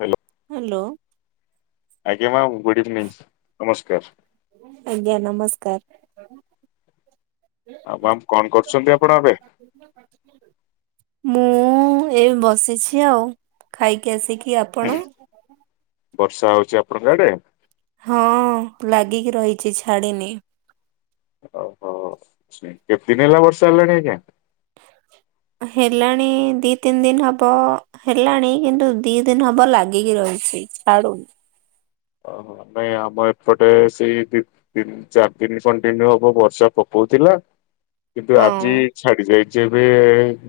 Hello. Hello. ଆଜ୍ଞା ma'am good evening ନମସ୍କାର। ଆଜ୍ଞା ନମସ୍କାର। ଆଉ ମ୍ୟାମ କଣ କରୁଚନ୍ତି ଆପଣ ଏବେ? ମୁଁ ଏଇ ବସିଚି ଆଉ। ଖାଇକି ଆସିକି ଆପଣ? ବର୍ଷା ହଉଚି ଆପଣଙ୍କ ଆଡେ? ହଁ ଲାଗିକି ରହିଚି ଛାଡ଼ିନି। ଓହୋ କେତେଦିନ ହେଲା ବର୍ଷା ହେଲାଣି ଆଜ୍ଞା? ହେଲାଣି ଦି ତିନି ଦିନ ହବ। ହେଲାଣି କିନ୍ତୁ ଦି ଦିନ ହବ ଲାଗିକି ରହିଛି ଛାଡୁନି। ଓହୋ ନାଇଁ ଆମ ଏପଟେ ସେଇ ତିନ ଚାରି ଦିନ କଣ୍ଟିନ୍ୟୁ ହବ ବର୍ଷା ପକଉଥିଲା। କିନ୍ତୁ ହଁ ଆଜି ଛାଡି ଯାଇଛି ଏବେ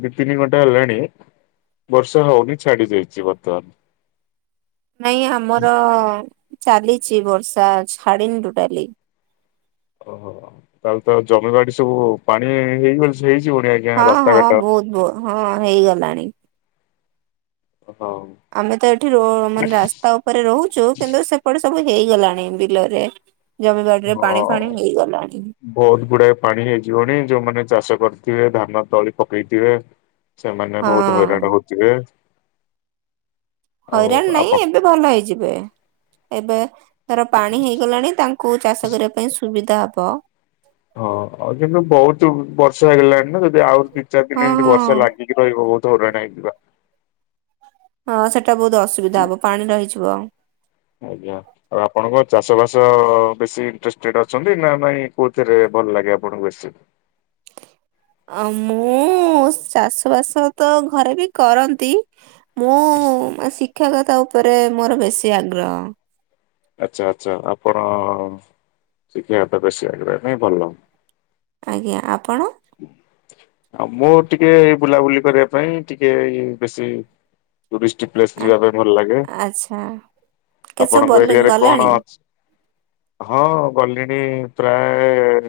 ଦି ତିନି ଘଣ୍ଟା ହେଲାଣି। ବର୍ଷା ହଉନି ଛାଡ଼ି ଯାଇଛି ବର୍ଷା। ନାଇଁ ଆମର ଚାଲିଛି ବର୍ଷା ଛାଡିନି ଟୋଟାଲି। ଓହୋ ତାହେଲେ ତ ଜମିବାଡି ସବୁ ପାଣି ହେଇଗଲେ ହେଇଯିବଣି ଆଜ୍ଞ ହଁ ହଁ ବହୁତ ବହୁ ହଁ ହେଇଗଲାଣି। ହଁ। ଆମେ ତ ଏଠି ରୋ ମାନେ ରାସ୍ତା ଉପରେ ରହୁଛୁ। କିନ୍ତୁ ସେ ଏପଟେ ସବୁ ହେଇଗଲାଣି ବିଲରେ ଜମିବାଡିରେ ପାଣି ହଁ ଫାଣି ହେଇଗଲାଣି। ବହୁତ ଗୁଡାଏ ପାଣି ହେଇଯିବଣି। ଯୋଉମାନେ ଚାଷ କରିଥିବେ ଧାନ ତଳି ପକେଇଥିବେ। ସେମାନେ ବହୁତ ହଁ ହଇରାଣ ହଉଥିବେ। ଆଉ ହଇରାଣ ନାଇଁ ଆପଣ ଏବେ ଭଲ ହେଇଯିବେ। ଏବେ ଧର ପାଣି ହେଇଗଲାଣି ତାଙ୍କ କୋଉ ଚାଷ କରିବା ପାଇଁ ସୁବିଧା ହବ। ହଁ ଆଉ ଯେନ୍ତୁ ବହୁତ ବର୍ଷ ହେଇଲାଣି ନା ଯଦି ଆହୁରି ଦି ଚାରି ହଁ ଦିନ ଏମିତି ହଁ। ବର୍ଷା ଲାଗ ଗିକି ରହିବ ବହୁତ ହଇରାଣ ହେଇଯିବା। ହଁ ସେଟା ବହୁତ ଅସୁବିଧା ହବ ପାଣି ରହିଯିବ ଆଉ। ଆଜ୍ଞା। ଆଉ ଆପଣଙ୍କ ଚାଷବାସ ବେଶୀ ଇଣ୍ଟଷ୍ଟେଡ ଅଛନ୍ତି। ନା ନାଇଁ କୋଉଥିରେ ଭଲ ଲାଗେ ଆପଣଙ୍କୁ ବେଶୀ? ଅ ମୁଁ ଚାଷବାସ ତ ଘରେ ବି କରନ୍ତି। ମୁଁ ଶିକ୍ଷକତା ଉପରେ ମୋର ବେଶୀ ଆଗ୍ରହ। ଆଚ୍ଛା ଆଚ୍ଛା ଆପଣ ଶିକ୍ଷାଗତ ବେଶୀ ଆଗ୍ରହ ନାଇଁ ଭଲ। ଆଜ୍ଞା ଆପଣ? ଆଉ ମୁଁ ଟିକେ ବୁଲାବୁଲି କରିବା ପାଇଁ ଟିକେଇ ବେଶୀ ଟୁରିଷ୍ଟ ପ୍ଲେସ ଯିବା ପାଇଁ ଭଲ ଲାଗେ। ଆଚ୍ଛା କେତେ ଆପଣଙ୍କ ସବୁ ଏରିଆରେ ଗଲେଣି? କଣ ଅଛି? ହଁ ଗଲିଣି ପ୍ରାୟ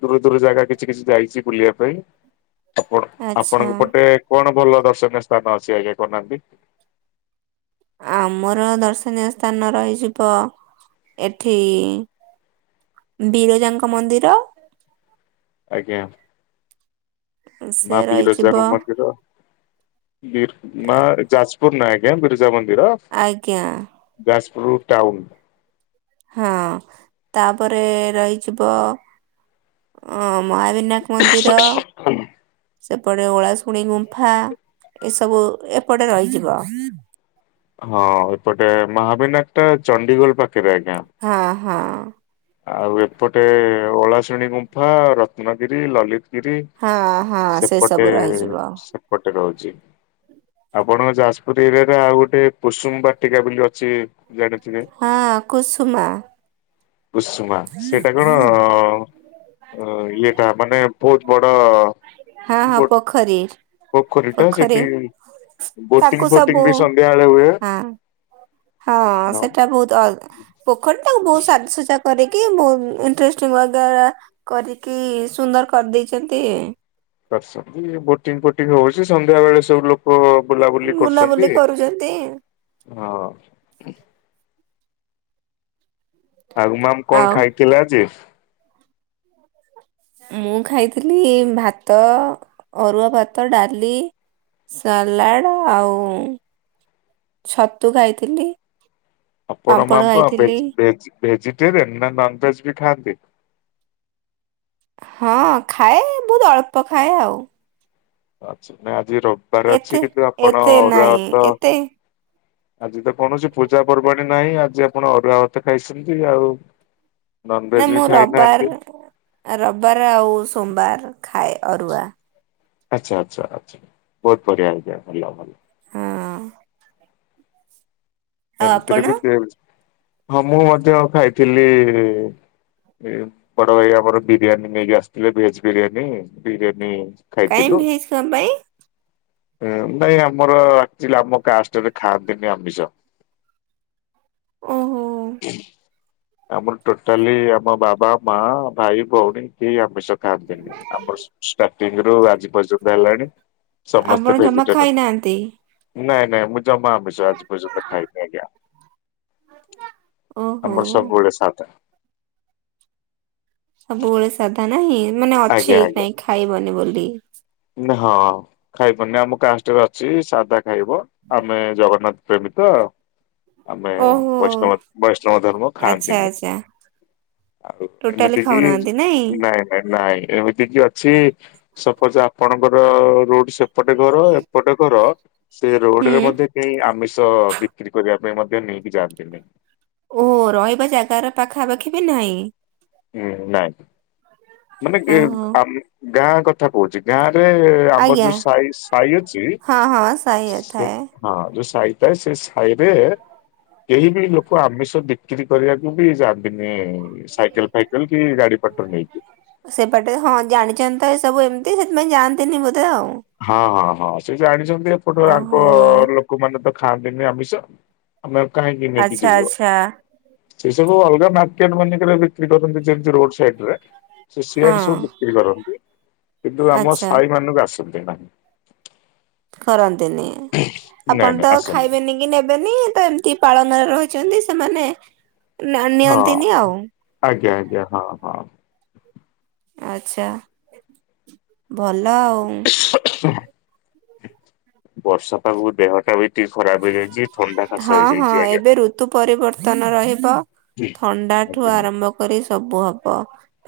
ଦୂର ଦୂର ଜାଗା କିଛି କିଛି ଯାଇଛି ବୁଲିବା ପାଇଁ। ଆପଣ ଆଚ୍ଛା ଆପଣଙ୍କ ପଟେ କଣ ଭଲ ଦର୍ଶନୀୟ ସ୍ଥାନ ଅଛି ଆଜ୍ଞା କହୁନାହାନ୍ତି। ଆମର ଦର୍ଶନୀୟ ସ୍ଥାନ ରହିଯିବ ଏଠି ବିରଜାଙ୍କ ମନ୍ଦିର। ଆଜ୍ଞା ସେ ମା ରହିଯିବ ବିରଜାଙ୍କ ମନ୍ଦିର। ବିର୍ ମା ଯାଜପୁର ନାଁ ଆଜ୍ଞା ବିରଜା ମନ୍ଦିର। ଆଜ୍ଞା। ଯାଜପୁର ଟାଉନ୍। ହଁ ତାପରେ ରହିଯିବ। ମହାବିନାୟକ ମନ୍ଦିର ସେପଟେ ଓଳାଶୁଣିୀ ଗୁମ୍ଫା। ଏସବୁ ଏପଟେ ରହିଯିବ। ହଁ ଏପଟେ ମହାବିନାୟକ ଟା ଚଣ୍ଡିଖୋଲ ପାଖରେ ଆଜ୍ଞା। ହଁ ହଁ। ଆଉ ଏପଟେ ଓଳାଶେଣୀ ଗୁମ୍ଫା ରତ୍ନଗିରି ଲଲିତି ଗିରି ହଁ ହଁ ସେ ସେପଟେ ସବୁ ରହିଯିବ ସେପଟେ ରହୁଚି। ଆପଣଙ୍କ ଯାସପୁରୁ ଏରିଆରେ ଆଉ ଗୋଟେ କୁସୁମୁ ବାଟିକା ବୋଲି ଅଛି ଜାଣିଥିବେ? ହଁ କୁସୁମା। କୁସୁମା ସେଇଟା କଣ ଇଏଟା ମାନେ ବହୁତ ବଡ ହଁ ହଁ ଗୋ ପୋଖରୀ। ପୋଖରୀଟା ପୋଖରେୀ ସେଠି ବୋଟିଂ ତାକୁ ଫୋଟିଂ ସବୁ ବି ସନ୍ଧ୍ୟା ବେଳେ ହୁଏ। ହଁ। ହଁ ସେଟା ବହୁତ ପୋଖରୀ ତାାକୁ ବହୁତ ସାଜସଜା କରିକି ବହୁ ଇଟ୍ରେଷ୍ଟ ୱାଲ ଦ୍ୱରା କରିକି ସୁନ୍ଦର କରିଦେଇଛନ୍ତି। କରିଛନ୍ତି ବୋଟିଂ ଫୋଟିଂ ହଉଛି ସନ୍ଧ୍ୟା ବେଳେ ସବୁ ଲୋକ ଲୋକ ବୁଲାବୁଲି ବୁଲାବୁଲି କରୁଚନ୍ତି କରୁଛନ୍ତି। ହଁ। ଆଗୁ ମାମ କଣ ଆଉ ଖାଇଥିଲେ ଆଜି? ମୁଁ ଖାଇଥିଲି ଭାତ ଅରୁଆ ଭାତ, ଡାଲି। ସାଲାଡ ଆଉ ଛତୁ ଖାଇଥିଲି। ଆପଣ ମା ପାମ୍ପଡ଼ ମ କଣ ଭେ ଖାଇଥିଲି। ଭେ ଭେଜିଟେରେ ନା ନନ ଭେଜ ବି ଖାଆନ୍ତି? ହଁ ଖାଏ ବହୁତ ଅଳ୍ପ ଖାଏ ଆଉ। ଅଛି ନା ଆଜି ରବିବାର ଏତେ ଅଛି କିନ୍ତୁ ଆପଣ ଏତେ ଅରୁଆ ନାଇଁ ଭାତ ଏତେ ଆଜି ତ କୌଣସି ପୂଜା ପର୍ବାଣୀ ନାହିଁ ଆଜି ଆପଣ ଅରୁଆ ଭାତ ଖାଇଛନ୍ତି ଆଉ। [inaudible] ନା, ବି ମୁଁ ଖାଇନାହାନ୍ତି ରବାର, ରବାର ଆଉ ସୋବାର ଖାଏ ଅରୁଆ। ଆଚ୍ଛା ଆଚ୍ଛା ଆଛା ବହୁତ ବଢିଆ ଆଜ୍ଞା ଭଲ। ହଁ। ଆଉ ଏମିତିରେ ଆପଣ ବି ତିଆଚି ହଁ ମୁଁ ମଧ୍ୟ ଖାଇଥିଲି। ଏ ବଡ ଭାଇ ଆମର ବିରିୟାନୀ ନେଇକି ଆସିଥିଲେ ଭେଜେ ବିରିୟାନୀ ବିରିୟାନୀ। କାଇଁ ଖାଇଥିଲୁ। ଭେଜେ କଣ ପାଇଁ? ନାଇଁ ଆମର ଆକ୍ଚୁ ଆଲି ଆମ କାଷ୍ଟରେ ଖାଆନ୍ତିନି ଆମିଷ। ଓହୋ। ଆମର ଟୋଟାଲି ଆମ ବାବା ମା ଭାଇ ଭଉଣୀ କେହି ଆମିଷ ଖାଆନ୍ତି ନେହିଁ ଆମରଷ୍ଟା ର୍ଟିଂ ରୁ ଆଜି ପର୍ଯ୍ୟନ୍ତ ହେଲାଣି। ସମସ୍ତେ ଆପଣ ଜମା ଭେଜିଟେବଲ୍ ଖାଇନାହାନ୍ତି? ନାଇଁ ନାଇଁ ମୁଁ ଜମା ଆମିଷ ଆଜି ପର୍ଯ୍ୟନ୍ତ ଖାଇନି ଆଜ୍ଞା। ଓହୋ ଆମର ସବୁବେଳେ ସାଧା। ସବୁବେଳେ ସାଧା ନାହିଁ ମାନେ ଆଜ୍ଞା ଅଛି କାହିଁ ଖାଇବନି ବୋଲି। ମୁଁ କହିନି ହଁ ଖାଇପାରୁନି ଆମ କାଷ୍ଟରେ ଅଛି ସାଧା ଖାଇବ। ଆମେ ଜଗନ୍ନାଥ ପ୍ରେମୀତ ଅ ଆମେ ଓହୋ ବୈଷ୍ଣବ ବୈଷ୍ଣବ ଧର୍ମ ଆଚ୍ଛା ଖାଆନ୍ତିନି। ଆଚ୍ଛା ଆଉ ଟୋଟାଲି ଏତିକି ଖାଉନାହାନ୍ତି ନାଇଁ ନାଇଁ ନାଇଁୟ। ତିକି ଅଛି ସପୋଜ ଆପଣଙ୍କର ରୋଡ୍ ସେ ଏପଟେ କର ଏପଟେ କର ସେ ହୁଁ। ରୋଡରେ ମଧ୍ୟ ଏ ଆମିଷ ବିକ୍ରି କରିବା ପାଇଁ ମଧ୍ୟ ନେଇକି ଯାଆନ୍ତିନାଇଁ। ଓହ ରହିବା ଜାଗାର ପାଖାପାଖି ବି ନାହିଁ। ହୁଁ ନାଇଁ ମାନେ ଗାଁ ଓହୋ କଥ କଥା କହୁଛି ଗାଁ ରେ ଆମର ଆଜ୍ଞା। ଯୋଉ ସାହି ସାହି ଅଛି ହଁ ହଁ ସେଇଆ ସେ ଥାଏ। ହଁ ଯୋଉ ସାହିଥାଏ ସେ ସାହିରେ କେହି ବି ଲୋକ ଆମିଷ ବିକ୍ରି କରିବାକୁ ବି ଯାବିନି ସାଇକେଲ ଫାଇକେଲ କି ଗାଡି ପଟର ନେଇକି। ସେପାଟେ ହଁ ଜାଣିଛନ୍ତି ତ ଏସବୁ ଏମିତି ସେଥିପାଇଁ ଜାଆନ୍ତିନି ବୋଧେ ଆଉ। ହଁ ହଁ ହଁ ସେ ଜାଣିଛନ୍ତି ଏପଟ ଆଙ୍କ ଓହୋ ଲୋକମାନେ ତ ଖାଆନ୍ତିନି ଆମିଷ। ଆମେ ଆଉ କାହିଁକି ନେଇକି ଆଚ୍ଛା ଯିବୁ ଆଉ। ଆଚ୍ଛା ସେ ସବୁ ଅଲଗା ମାର୍କେଟ ମାନିକରେ ବିକ୍ରି କରନ୍ତି ଯେମିତି ରୋଡ ସାଇଟରେ। ସେ ହଁ ସିଆଡେ ସବୁ ବିକ୍ରି କରନ୍ତି। କିନ୍ତୁ ଆମ ଆଚ୍ଛା। ସାହି ମାନଙ୍କୁ ଆସନ୍ତି ନାହିଁ। କରନ୍ତିନି ନାଇଁ ଆପଣ ନାଇଁ ତ ଆସନ୍ତି ଖାଇବେନି। କି ନେବେନି ତ ଏମିତି ପାଳଙ୍ଗରେ ରହିଛନ୍ତି ସେମାନେ ନା ହଁ ନିଅନ୍ତିନି ଆଉ। ଆଜ୍ଞା ଆଜ୍ଞା ହଁ ହଁ। ଆଛା ଭଲ ଆଉ। ବର୍ଷା ପାଗକୁ ଦେହଟା ବି ଟିକେ ଖରାପ ହେଇଯାଇଛି ଥଣ୍ଡା କାଶ ହଁ ହଁ ହେଇଯାଇଛି ଆଜ୍ଞା। ଏବେ ଋତୁ ପରିବର୍ତ୍ତନ ରହିବ। ଥଣ୍ଡା ଠୁ ଆଜ୍ଞା। ଆରମ୍ଭ କରି ସବୁ ହବ।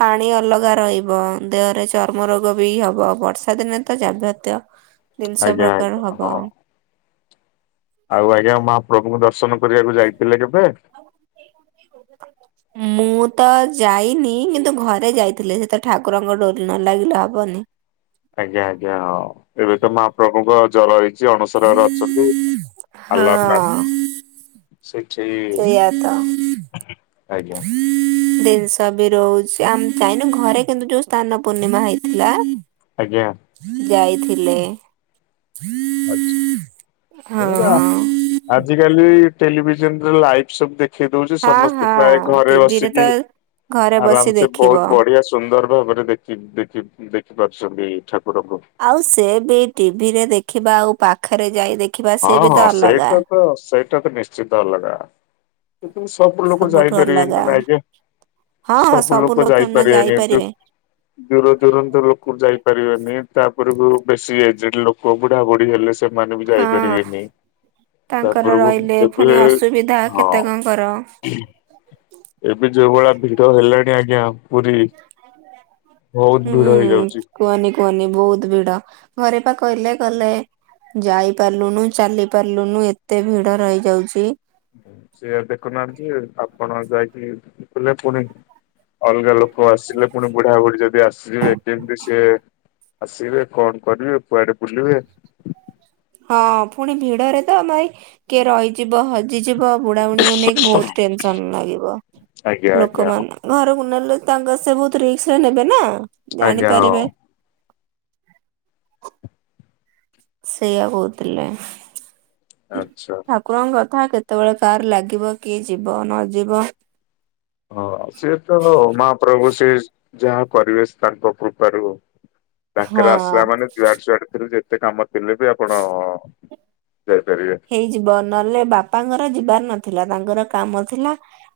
ପାଣି ଅଲଗା ରହିବ ଦେହରେ ଚର୍ମ ରୋଗ ବି ହବ ବର୍ଷା ଦିନେ ତ ଯାଭତ୍ୟ ଜିନିଷ ଆଜ୍ଞା ଆଜ୍ଞା ପ୍ରକାର ହଁ ହବ। ଆଉ ଆଜ୍ଞା ମହାପ୍ରଭୁଙ୍କ ଦସ୍ ସନ୍ କରିବାକୁ ଆଛା ଯାଇଥିଲେ କେବେ? ଆଉ। ମୁଁ ତ ଯାଇନି କିନ୍ତୁ ଘରେ ଯାଇଥିଲି ସେ ତ ଠାକୁରଙ୍କ ଡୋରି ନ ଲାଗିଲା ହବନି। ଆଜ୍ଞା ଆଜ୍ଞା ହଁ ଏବେ ତ ମାହାପ୍ରଭୁଙ୍କ ଜର ହେଇଛି। ଚି ଅଣୁସରାର ଅଛନ୍ତି। ଆଲ୍ଲାରନାଥ ହଁ। ସେଇଆ ତ ସେଇଠି ଆଜ୍ଞା। ଜିନିଷ ବି ରହୁଛି ଆମ ଜାଇନୁ ଘରେ କିନ୍ତୁ ଯୋଉ ସ୍ନାନ ପୂର୍ଣ୍ଣିମା ହେଇଥିଲା ଆଜ୍ଞା। ଯାଇଥିଲେ। ଆଛା ଆ ହଁ ଆଜିକାଲି ଟେଲିଭିଜନରେ ଲାଇଭ ସବୁ ଦେଖ ଖେଇଦଉଛି ହଁ ସମସ୍ତେ ହଁ ପ୍ରାୟ ଘରେ ଟିଭିରେ ବସିକି ତ ଘରେ ବସି ଆରାମସେ ଦେଖିବ ବହୁତ ବଢିଆସେ ସୁନ୍ଦର ଭାବରେ ଦେଖି ଦେଖି ଦେଖି ପାରୁଛନ୍ତି ଠାକୁରଙ୍କୁ। ଆଉ ସେ ବି ଟିଭିରେ ଦେଖିବା ଆଉ ପାଖରେ ଯାଇ ଦେଖି ହଁ ହଁ ସେଇଟା ତ ସେଇଟା ତ ନିଶ୍ଚିତ ଅଲଗା। କିନ୍ତୁ ସବୁ ଲୋକ ସବୁଠୁ ଯାଇପାରିବେନି ଅଲଗା ନାଁ ଆଗେ। ହଁ ହଁ ସବୁ ଲୋକ ଥୋଡି ନା ଯାଇପାରିବେନି ଦୂ ଯାଇପାରିବେ ଦୂର ଦୂୁରନ୍ତ ଲୋକ ଯାଇପାରିବେନି ତାପରେ ବି ବେଶୀ ଏଜେଡ ଲୋକ ବୁଢା ବୁଢି ହେଲେ ସେମାନେ ବି ହଁ ଯାଇପାରିବେନି। ତାଙ୍କର ତାପରକୁ ରହିଲେ ଏବେ ପୁଣି ଅସୁବିଧା ହଁ। କେତେକଙ୍କର ଏବେ ଯୋଉ ଭଳିଆ ଭିଡ ହେଲାଣି ଆଜ୍ଞା ପୁରୀ ବହୁତ ଭିଡ ହୁଁ ହେଇଯାଉଛି। କୁହନି କୁହନି ବହୁତ ଭିଡ ଘରେ ପା କହିଲେ ଗଲେ। ଯାଇ ପାରିଲୁନୁ ଚାଲି ପାରିଲୁନୁ ଏତେ ଭିଡ ରହିଯାଉଚି। ସେ ଦେଖୁ ନାହାନ୍ତି ଆପଣ ଯାଇକିଲେ ପୁଣି ଅଲଗା ଲୋକ ଆସିଲେ ପୁଣି ବୁଢା ବୁଢ଼ୀ ଯଦି ଆସିଯିବେ କେମିତି ସେ ଆସିବେ କଣ କରିବେ କୁଆଡେ ବୁଲିବେ। ହଁ ପୁଣି ଭିଡରେ ତ ଭାଇ କିଏ ରହିଯିବ ହ ଜି ଯିବ ବୁଢା ବୁଢୀଙ୍କୁ ନେଇକି ବହୁତ ଟେନ୍‌ସନ୍‌ ଲାଗିବ ଆଜ୍ଞା ଆଜ୍ଞା ଲୋକମାନ ଘରକୁ ନେଲେ ତାଙ୍କ ସେ ବହୁତ ରିକ୍ସ ନେବେ ନା ଆଜ୍ଞା ହଁ ଜାଣିପାରିବେ। ସେଇଆ କହୁଥିଲେ। ଆଛା। କୁରଙ୍କ କଥା କେତେବେଳେ କାହାର ଲାଗିବ କି ଯିବ ନ ଯିବ। ହଁ ସିଏ ତ ମହାପ୍ରଭୁ ସେ ଯାହା କରିବେ ସେ ତାଙ୍କ ପୃପାରୁ ତାଙ୍କର ହଁ ଆସିଲା ମାନେ ଯୁଆଡେ ସୁୁଆଡେ ଥିଲେ ଯେତେ କାମ ଥିଲେ ବି ଆପଣ ଯାଇପାରିବେ। ହେଇ ଯିବ ନହେଲେ ବାପାଙ୍କର ଯିବାର ନଥିଲା ତାଙ୍କର କାମ ଥିଲା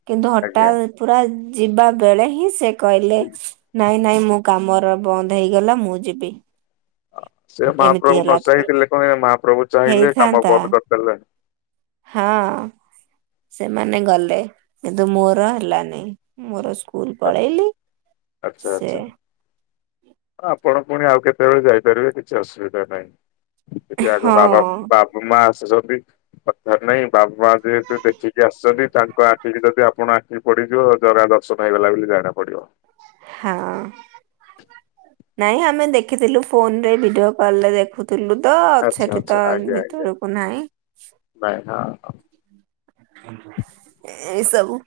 କିନ୍ତୁ ଆଜ୍ଞା ହଠାତ୍ ପୁରା ଯିବା ବେଳେ ହିଁ ସେ କହିଲେ ନାଇଁ ନାଇଁ ମୋ କାମର ବନ୍ଦ ହେଇଗଲା ମୁଁ ଯିବି। ସେ ଏମିତି ମହାପ୍ରଭୁ ହେଲା ନଚାହିଁଥିଲେ କଣ ମହାପ୍ରଭୁ ଚାହିଁଲେ କାମ ହେଇଥାନ୍ତା ବନ୍ଦ କରିଦେଲେ। ହଁ ସେମାନେ ଗଲେ କିନ୍ତୁ ମୋର ହେଲାନି। ମୋର ସ୍କୁଲ ପଳେଇଲି ଆଚ୍ଛା ସେ ଆଚ୍ଛା ଆପଣ ପୁଣି ଆଉ କେତେବେଳେ ଯାଇପାରିବେ କିଛି ଅସୁବିଧା ନାହିଁ। ସେଠି ଆଗ ହଁ ବାବା ବା ମା ଆସ ଜଲ୍ଦି। କଥା ନାଇଁ ବାବା ଯେହେତୁ ଦେଖିକି ଆସିଛନ୍ତି ତାଙ୍କ ଆଖିକି ଯଦି ଆପଣ ପଡିଯିବ ଜରା ଦର୍ଶନ ହେଇଗଲା ବୋଲି ଜାଣା ପଡିବ। ହଁ। ନାଇଁ ଆମେ ଦେଖିଥିଲୁ ଫୋନ୍ ରେ ଭିଡିଓ କଲ୍ ରେ ଦେଖୁୁ ଥିଲୁ ତ ଆଚ୍ଛା ସେଠି ଆଚ୍ଛା ତ ଭିତରକୁ ନାଇଁ। ଭାଇ ହଁ ହଁ। ଏ ସବୁ।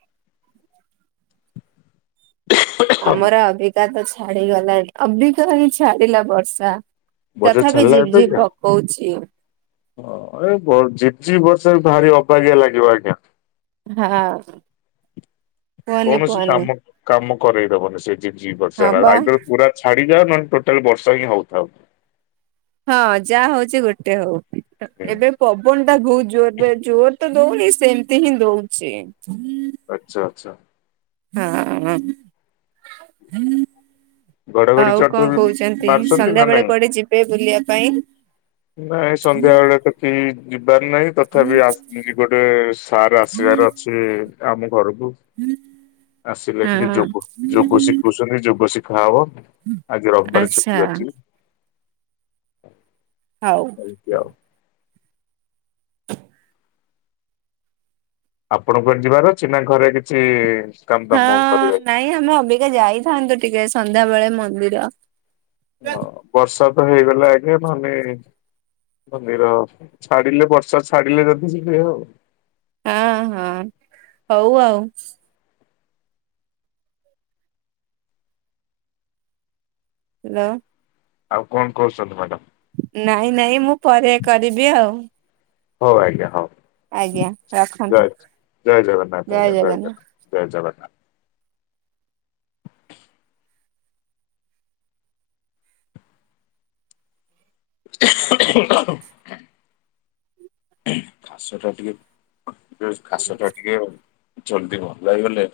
ହଁ ଆମର ଅବିକା ତ ଛାଡିଗଲା ଅବିକା ହିଁ ଛାଡିଲା ବର୍ଷା। ବର୍ଷା ତଥାପି ଛାଡିଲା ଜିପି ଏବେ କି ଜିପି ପକଉଛି। ହଁ ଏ ଝିପ୍ ଝିପ୍ ବର୍ଷା ବି ଭାରି ଅବାଗିଆ ଲାଗିବ ଆଜ୍ଞା। ହାଁ। କୌଣସି କାମ କାମ କରଇଦବନି ସେ ଜିପ୍ ଜିପ୍ ହଁ ବର୍ଷା ଟା ବା। ଆଇଦର ପୁରା ଛାଡି ଯା ନହଲେ ଟୋଟାଲ୍ ବର୍ଷ ହିଁ ହଉଥାଉ। ହଁ ଯାହା ହୋଉଚି ଗୋଟେ ହୋଉ ହୁଁ ଏବେ ପବନ ଟା ବହୁତ ଜୋରରେ ଜୋର ତ ଦଉନି ସେମତି ହିଁ ଦଉଛି। ଆଚ୍ଛା ଆଚ୍ଛା। ହଁ। ଘଡଘଡି ଆଉ କଣ ଚଡଚଡି କହୁଛନ୍ତି ମାରୁଛନ୍ତି ସନ୍ଧ୍ୟା ନା ବେଳେ ନାଇଁ? କୁଆଡେ ଯିବେ ବୁଲିବା ପାଇଁ? ନାଇଁ ସନ୍ଧ୍ୟା ବେଳେ କି ଯିବାର ନାହିଁ ତଥାପି ଗୋଟେ ସାର୍ ଆସିବାର ଅଛି। ଆମେ ଘରକୁ ଆସିଲେ ଟିକେ ହଁ ଯୋଗ ଯୋଗ ଶିଖୁଛନ୍ତି ଯୋଗ ଶି ଖା ହବ ଆଜି ରବିବାର ଆଚ୍ଛା ଛୁଟି ଅଛି। ହଉ। ହୁଁ କି ଆଉ। ଆପଣ କୁଆଡ଼େ ଯିବାର ଅଛି ନାଁ ଘରେ କିଛି କାମ ଦାମ ହଁ କରିବେ ନାଇଁ ଆମେ ଅବିକା ଯାଇଥାନ୍ତୁ ଟିକେ ସନ୍ଧ୍ୟା ବେଳେ ମନ୍ଦିର। ଅ ବର୍ଷା ତ ହେଇଗଲା ଏବେ ନହନେ ମନ୍ଦିର ଛାଡ଼ିଲେ ବର୍ଷା ଛାଡ଼ିଲେ ଯଦି ଯିବେ ଆଉ। ହଁ ହଁ ହଉ ଆଉ। ର। ଆଉ କଣ କୋହୁଛନ୍ତି ମ୍ୟାଡ଼ାମ୍? ନାଇଁ ନାଇଁ ମୁଁ ପରେ କରିବି ଆଉ। ହଉ ଆଜ୍ଞା ହଉ ଆଜ୍ଞା ରଖନ୍ତୁ ଜୟ ଜୟ ଜଗନ୍ନାଥ ଆଜ୍ଞା ଜୟ ଜଗ ଜୟ ଜଗନ୍ନା [inaudible] ଖାସଟା ଟିକେ ଏଠି ହୋଉଚି ଖାସଟା ଟିକେ ଆଉ। ଜଲଦି ଭଲ ହେଇଗଲେ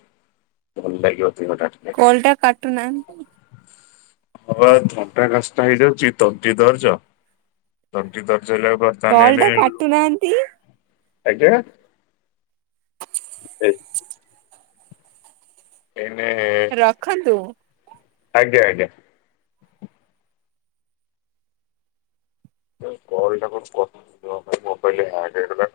ଭଲ ଲାଗିବ ଦେହଟା। ଟିକେ। କଲ୍ ଟା କାଟୁ ନାହାନ୍ତି। ହଁ ବା ଥଣ୍ଡା କାଶଟା ହେଇଯାଉଚି ତଣ୍ଟି ଦରଜ ତଣ୍ଟି ଦର୍ଜ ହେଲା ଅଳୁକୁ ଆ କଲ୍ ଟା କାଟୁ ନାହାନ୍ତି। ଆଜ୍ଞା? ଏଇନେ ରଖନ୍ତୁ। ଆଜ୍ଞା ଆଜ୍ଞା। ଏଁ କଲ୍ ଟା କଣ କ ରୁହ ପା ଏ ମୋବାଇଲ ହ୍ୟାଙ୍ଗ୍ ହେଇଗଲାନା